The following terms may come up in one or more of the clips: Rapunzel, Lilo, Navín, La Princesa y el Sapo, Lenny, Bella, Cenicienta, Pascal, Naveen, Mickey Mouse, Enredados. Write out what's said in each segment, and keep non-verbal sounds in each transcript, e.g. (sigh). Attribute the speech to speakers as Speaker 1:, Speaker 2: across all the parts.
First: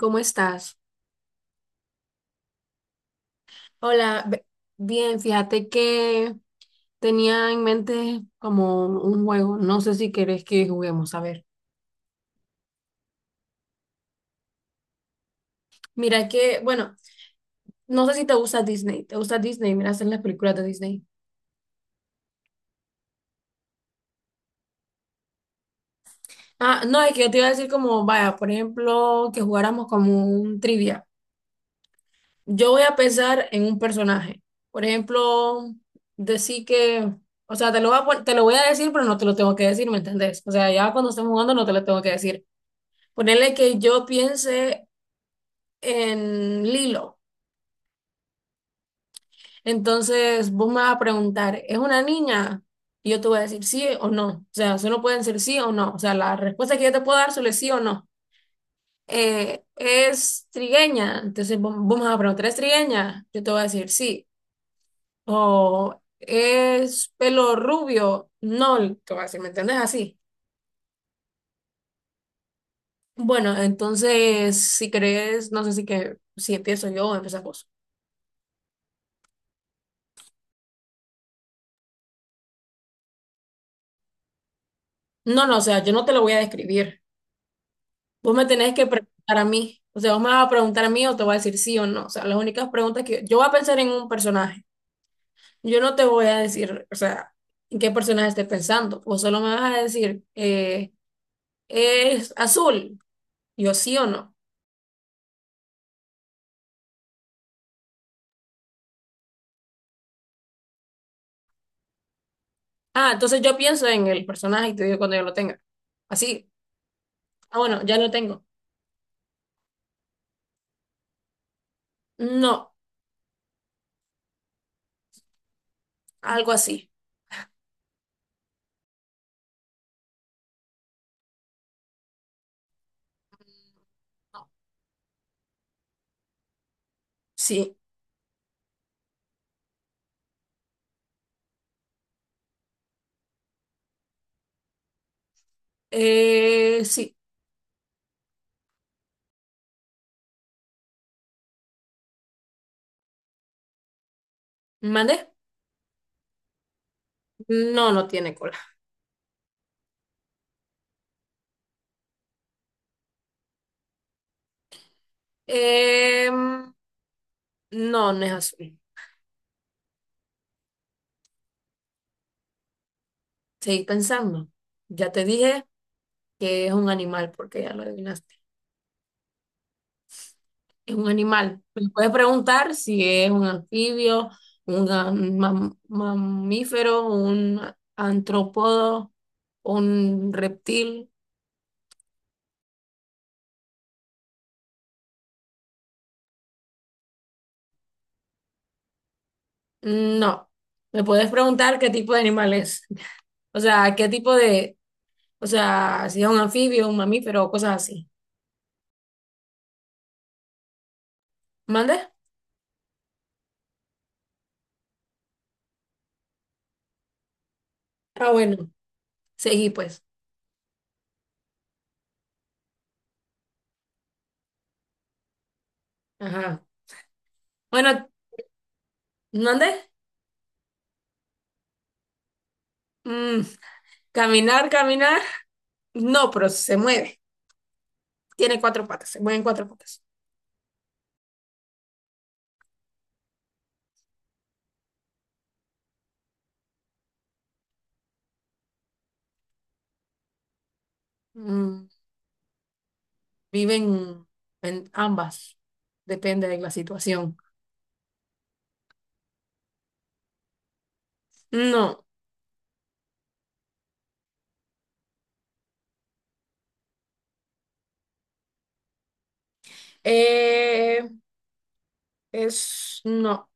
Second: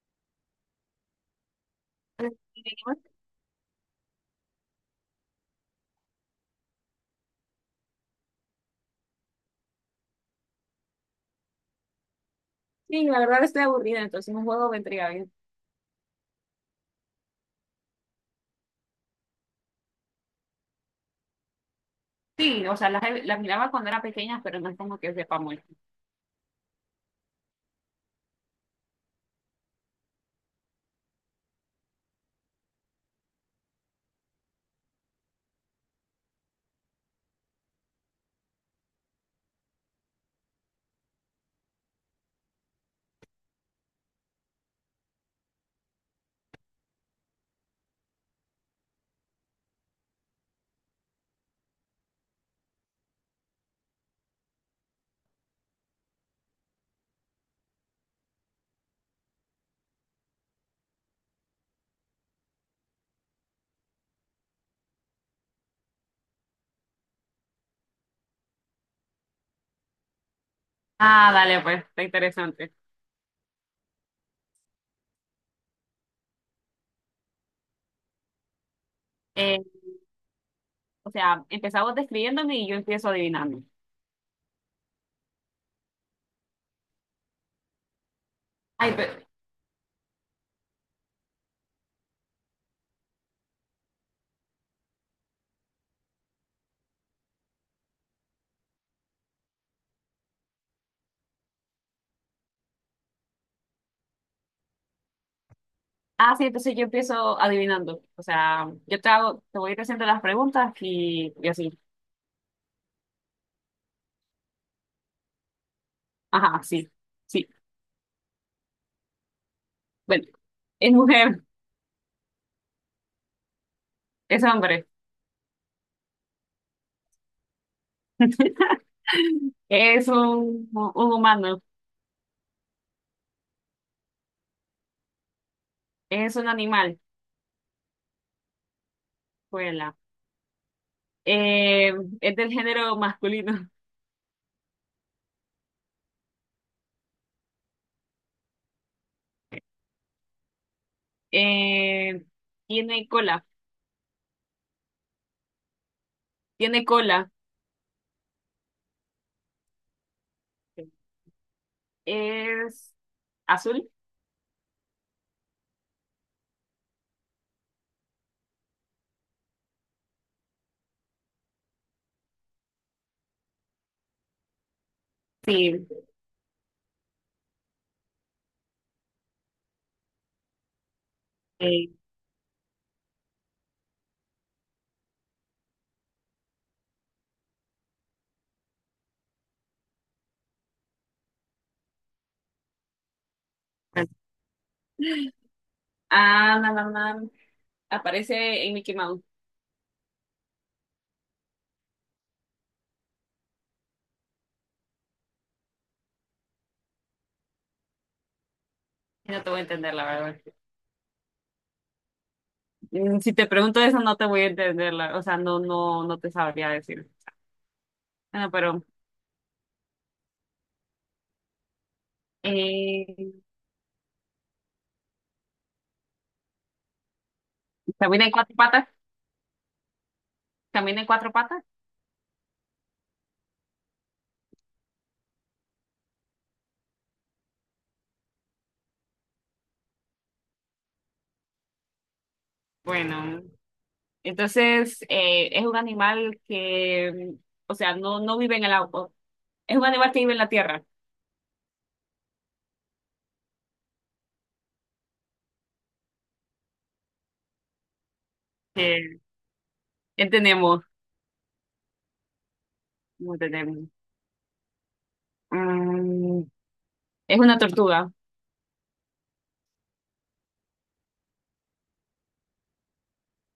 Speaker 1: ¿Cómo estás? Hola, bien, fíjate que tenía en mente como un juego, no sé si querés que juguemos, a ver.
Speaker 2: Sí, la verdad estoy aburrida, entonces un juego vendría bien.
Speaker 1: Mira que, bueno, no sé si te gusta Disney, ¿te gusta Disney? Mira, hacen las películas de Disney.
Speaker 2: Sí, o sea, las miraba cuando era pequeña, pero no es como que sepa mucho.
Speaker 1: Ah, no, es que yo te iba a decir como, vaya, por ejemplo, que jugáramos como un trivia. Yo voy a pensar en un personaje. Por ejemplo, decir que, o sea, te lo voy a, te lo voy a decir, pero no te lo tengo que decir, ¿me entendés? O sea, ya cuando estemos jugando no te lo tengo que decir. Ponerle que yo piense en Lilo. Entonces vos me vas a preguntar, ¿es una niña? Y yo te voy a decir sí o no. O sea, solo pueden ser sí o no. O sea, la respuesta que yo te puedo dar solo es sí o no. ¿Es trigueña? Entonces vos me vas a preguntar, ¿es trigueña? Yo te voy a decir sí. O ¿es pelo rubio? No, te voy a decir, ¿me entendés? Así.
Speaker 2: Ah, dale, pues, está interesante.
Speaker 1: Bueno, entonces, si crees, no sé si que si empiezo yo o empezás vos.
Speaker 2: Eh, o sea, empezamos describiéndome y yo empiezo adivinando.
Speaker 1: No, no, o sea, yo no te lo voy a describir. Vos me tenés que
Speaker 2: Ay, pero,
Speaker 1: preguntar a mí. O sea, vos me vas a preguntar a mí o te voy a decir sí o no. O sea, las únicas preguntas que yo voy a pensar en un personaje. Yo no te voy a decir, o sea, en qué personaje estés pensando. Vos solo me vas a decir, es azul. Yo sí o no.
Speaker 2: ah, sí, entonces yo empiezo adivinando. O sea, yo te hago, te voy a ir haciendo las preguntas y así.
Speaker 1: Ah, entonces yo pienso en el personaje y te digo cuando yo lo tenga. Así.
Speaker 2: Ajá, sí, sí.
Speaker 1: Ah, bueno, ya lo tengo.
Speaker 2: Bueno, es mujer,
Speaker 1: No,
Speaker 2: es hombre,
Speaker 1: algo así.
Speaker 2: (laughs) es un humano, es un animal,
Speaker 1: Sí.
Speaker 2: vuela. Eh, es del género masculino.
Speaker 1: Sí.
Speaker 2: Eh, Tiene cola.
Speaker 1: ¿Mandé?
Speaker 2: Tiene cola.
Speaker 1: No, no tiene cola.
Speaker 2: ¿Es azul?
Speaker 1: Em, no, no es azul. Seguir pensando. Ya te dije
Speaker 2: Sí.
Speaker 1: que es un animal, porque ya lo adivinaste. Es un animal. Me
Speaker 2: Eh,
Speaker 1: puedes preguntar si es un anfibio, un mamífero, un antrópodo, un reptil.
Speaker 2: ah, no, no, no. Aparece en Mickey Mouse.
Speaker 1: No. Me puedes preguntar qué tipo de animal es. O sea, qué tipo de, o sea, si es un anfibio, un mamífero o cosas así.
Speaker 2: No te voy a entender, la verdad.
Speaker 1: ¿Mande?
Speaker 2: Mm, si te pregunto eso, no te voy a entender. O sea, no, no, no te sabría decir.
Speaker 1: Ah,
Speaker 2: Bueno,
Speaker 1: bueno.
Speaker 2: pero
Speaker 1: Seguí pues.
Speaker 2: eh,
Speaker 1: Ajá. Bueno,
Speaker 2: ¿camina en cuatro patas?
Speaker 1: ¿mande?
Speaker 2: ¿Camina en cuatro patas?
Speaker 1: Mm, caminar, caminar. No, pero se mueve. Tiene cuatro patas, se mueven cuatro patas.
Speaker 2: Bueno, entonces es un animal que, o sea, no, no vive en el agua. Es un animal que vive en la Tierra.
Speaker 1: Mm, viven en ambas, depende de la situación.
Speaker 2: Eh, entendemos,
Speaker 1: No,
Speaker 2: no entendemos. Mm, es una tortuga,
Speaker 1: eh, no,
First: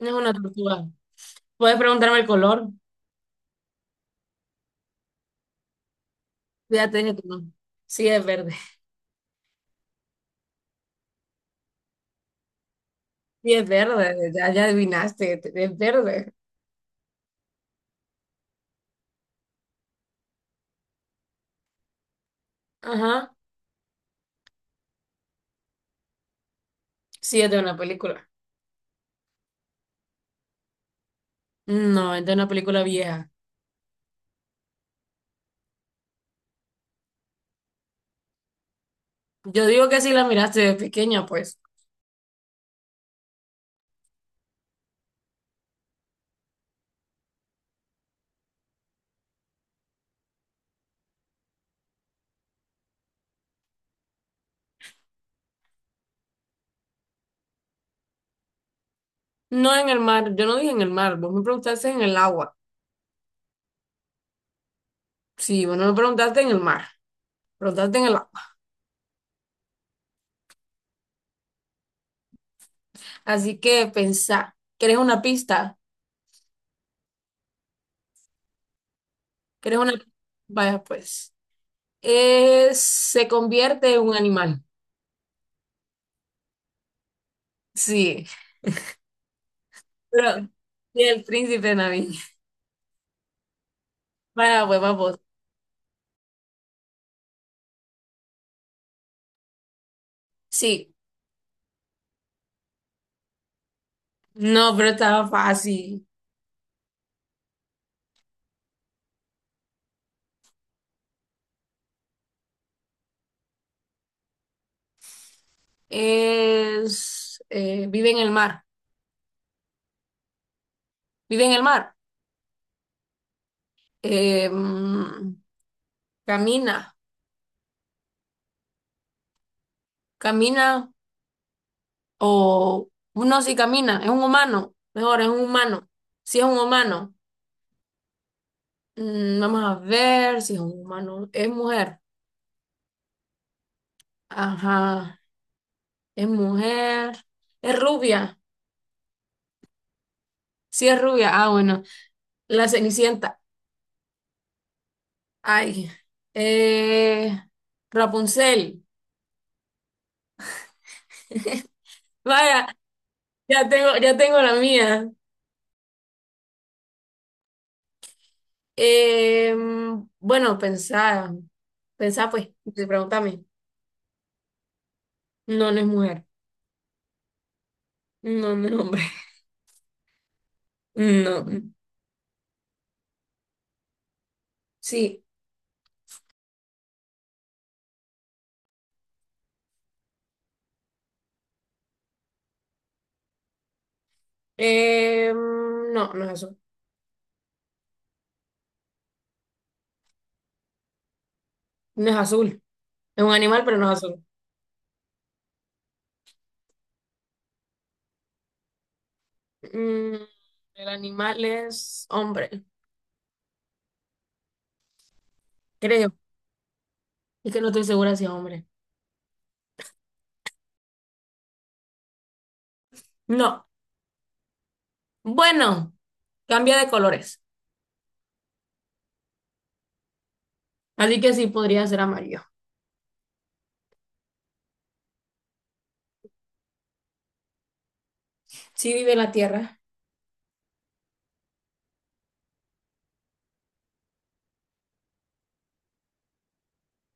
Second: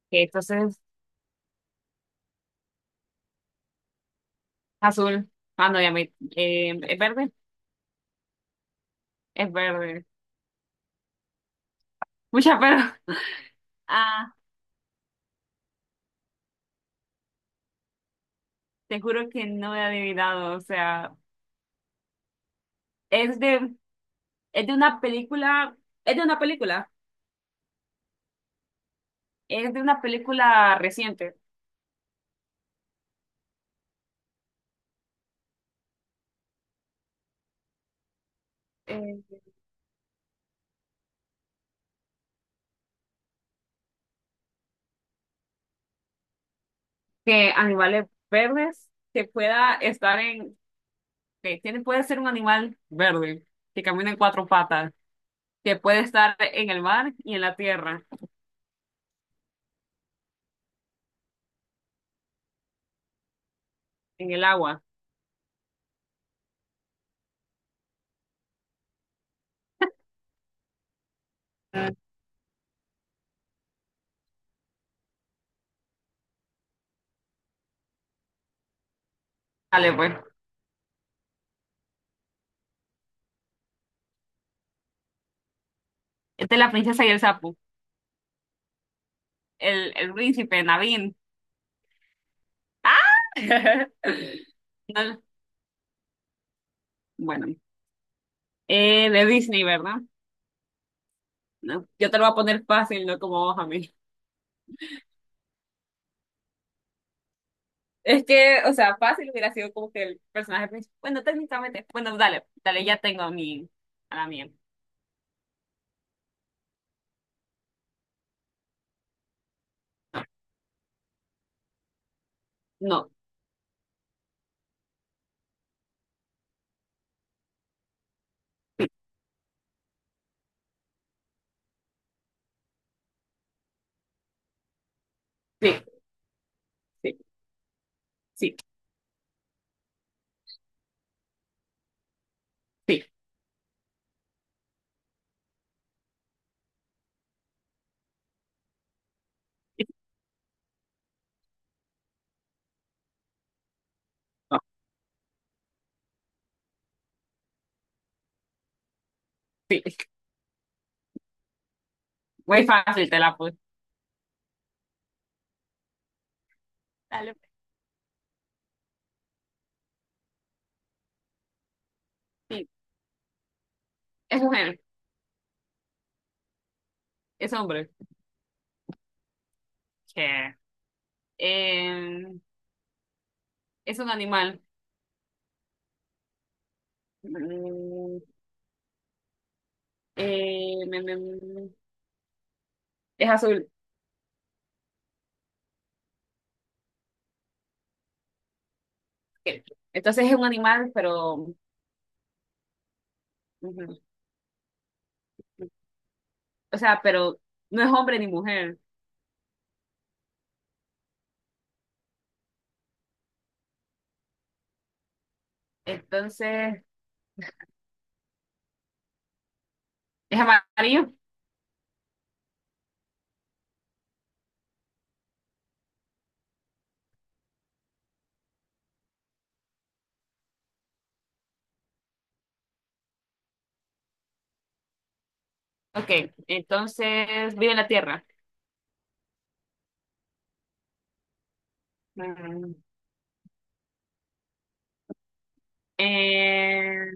Speaker 1: no es
Speaker 2: que
Speaker 1: una
Speaker 2: entonces
Speaker 1: tortuga. Puedes preguntarme el color,
Speaker 2: azul. Ah, no, ya me...
Speaker 1: ya
Speaker 2: ¿es
Speaker 1: te que
Speaker 2: verde?
Speaker 1: no. Sí, es verde.
Speaker 2: Es verde. Mucha pero... (laughs)
Speaker 1: Sí, es verde,
Speaker 2: Ah,
Speaker 1: ya, ya adivinaste, es verde.
Speaker 2: te juro que no he adivinado, o sea,
Speaker 1: Ajá,
Speaker 2: es de, es de una película, es de una película,
Speaker 1: sí, es de una película.
Speaker 2: es de una película reciente,
Speaker 1: No, es de una película vieja.
Speaker 2: eh,
Speaker 1: Yo digo que si la miraste de pequeña, pues.
Speaker 2: que animales verdes que pueda estar en, que tiene, puede ser un animal verde, que camina en cuatro patas, que puede estar en el mar y en la tierra,
Speaker 1: No en el mar, yo no dije en el mar, vos me preguntaste en el agua.
Speaker 2: en el agua.
Speaker 1: Sí, bueno, me preguntaste en el mar, preguntaste en el agua. Así que pensá, ¿quieres una pista? ¿Quieres una?
Speaker 2: Dale, pues.
Speaker 1: Vaya, pues. Se convierte en un animal.
Speaker 2: Esta es la princesa y el sapo.
Speaker 1: Sí,
Speaker 2: El
Speaker 1: pero
Speaker 2: príncipe,
Speaker 1: sí,
Speaker 2: Naveen.
Speaker 1: el príncipe Navín.
Speaker 2: ¡Ah! (laughs)
Speaker 1: Vaya, pues, vamos.
Speaker 2: No, bueno, de Disney, ¿verdad?
Speaker 1: Sí,
Speaker 2: No, yo te lo voy a poner fácil, no como vos a mí.
Speaker 1: no, pero estaba fácil.
Speaker 2: Es que, o sea, fácil hubiera sido como que el personaje principal. Bueno, técnicamente. Bueno, dale, dale, ya tengo a mi, a la mía.
Speaker 1: Vive en el mar, vive en el mar.
Speaker 2: No,
Speaker 1: Eh, mm, camina, camina, o no, sí camina, es un humano, mejor, es un
Speaker 2: sí,
Speaker 1: humano. Si es un humano.
Speaker 2: sí, sí,
Speaker 1: Vamos a ver si es un humano. Es mujer.
Speaker 2: sí,
Speaker 1: Ajá. Es mujer. Es rubia.
Speaker 2: sí.
Speaker 1: Sí, es rubia. Ah, bueno. La Cenicienta.
Speaker 2: No,
Speaker 1: Ay. Eh, Rapunzel.
Speaker 2: sí.
Speaker 1: (laughs) Vaya,
Speaker 2: Muy fácil te la puse.
Speaker 1: ya tengo la mía.
Speaker 2: Dale,
Speaker 1: Eh, bueno, pensá. Pensá, pues.
Speaker 2: sí.
Speaker 1: Pregúntame.
Speaker 2: Es mujer,
Speaker 1: No, no es mujer.
Speaker 2: es hombre.
Speaker 1: No, no es hombre. (laughs)
Speaker 2: Che.
Speaker 1: No.
Speaker 2: Eh, es un animal.
Speaker 1: Sí.
Speaker 2: Mm, eh, me- me- me- es azul.
Speaker 1: No, no es azul.
Speaker 2: Ok. Entonces es un animal, pero...
Speaker 1: No es azul. Es un animal, pero no es
Speaker 2: ujú.
Speaker 1: azul.
Speaker 2: O sea, pero no es hombre ni mujer.
Speaker 1: Mm, el animal es hombre, creo.
Speaker 2: Entonces,
Speaker 1: Es que no estoy segura si es hombre.
Speaker 2: ¿es amarillo?
Speaker 1: No. Bueno, cambia de colores. Así que sí podría ser amarillo.
Speaker 2: Ok. Entonces, vive en la tierra.
Speaker 1: Sí vive en la tierra.
Speaker 2: Mm, eh,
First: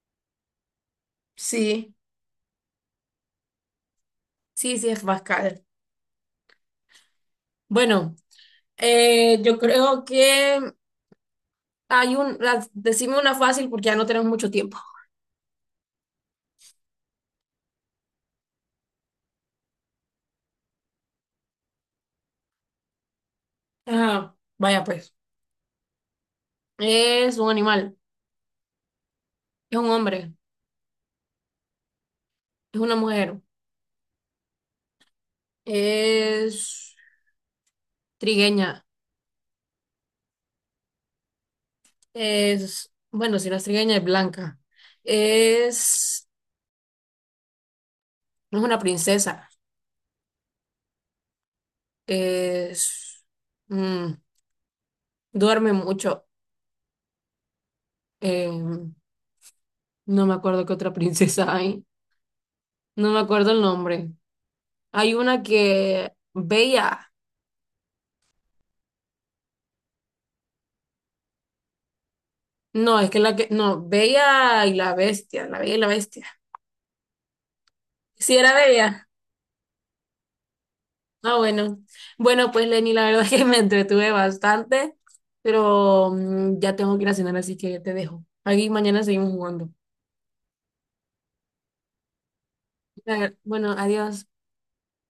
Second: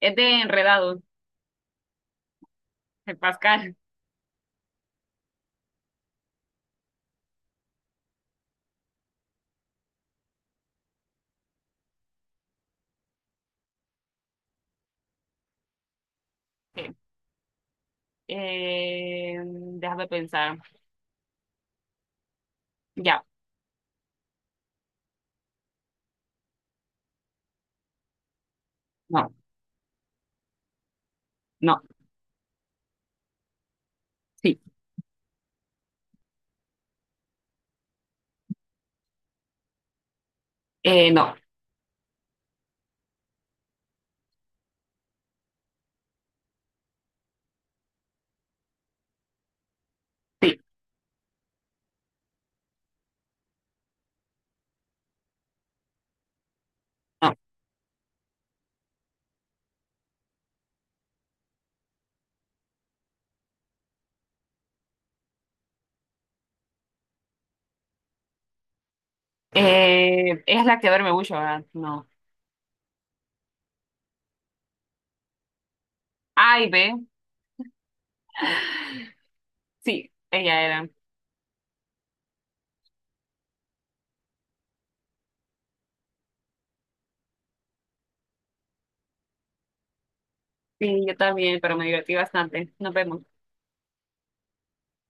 Speaker 2: es de enredados
Speaker 1: Sí,
Speaker 2: de Pascal.
Speaker 1: sí, sí es Pascal. Bueno, yo creo que hay un. Decime una fácil porque ya no tenemos mucho tiempo.
Speaker 2: Ok. Déjame pensar. Ya.
Speaker 1: Ajá, vaya pues. Es un animal.
Speaker 2: No,
Speaker 1: Es un hombre.
Speaker 2: no,
Speaker 1: Es una mujer.
Speaker 2: sí.
Speaker 1: Es trigueña.
Speaker 2: No,
Speaker 1: Bueno, si no es trigueña es blanca. Es, no es una princesa.
Speaker 2: sí.
Speaker 1: Es, mm, duerme mucho.
Speaker 2: No.
Speaker 1: Eh, no me acuerdo qué otra princesa hay. No me acuerdo el nombre. Hay una que, Bella.
Speaker 2: Es la que duerme mucho, ¿verdad? No.
Speaker 1: No, es que la que, no, Bella y la Bestia. La Bella y la Bestia.
Speaker 2: A y B.
Speaker 1: Sí, era Bella.
Speaker 2: Sí, ella era.
Speaker 1: Ah, bueno. Bueno, pues Lenny, la verdad (laughs) es que me entretuve bastante, pero ya tengo que ir a cenar, así que te dejo. Aquí mañana seguimos jugando.
Speaker 2: Sí, yo también, pero me divertí bastante. Nos vemos.
Speaker 1: Claro, bueno, adiós.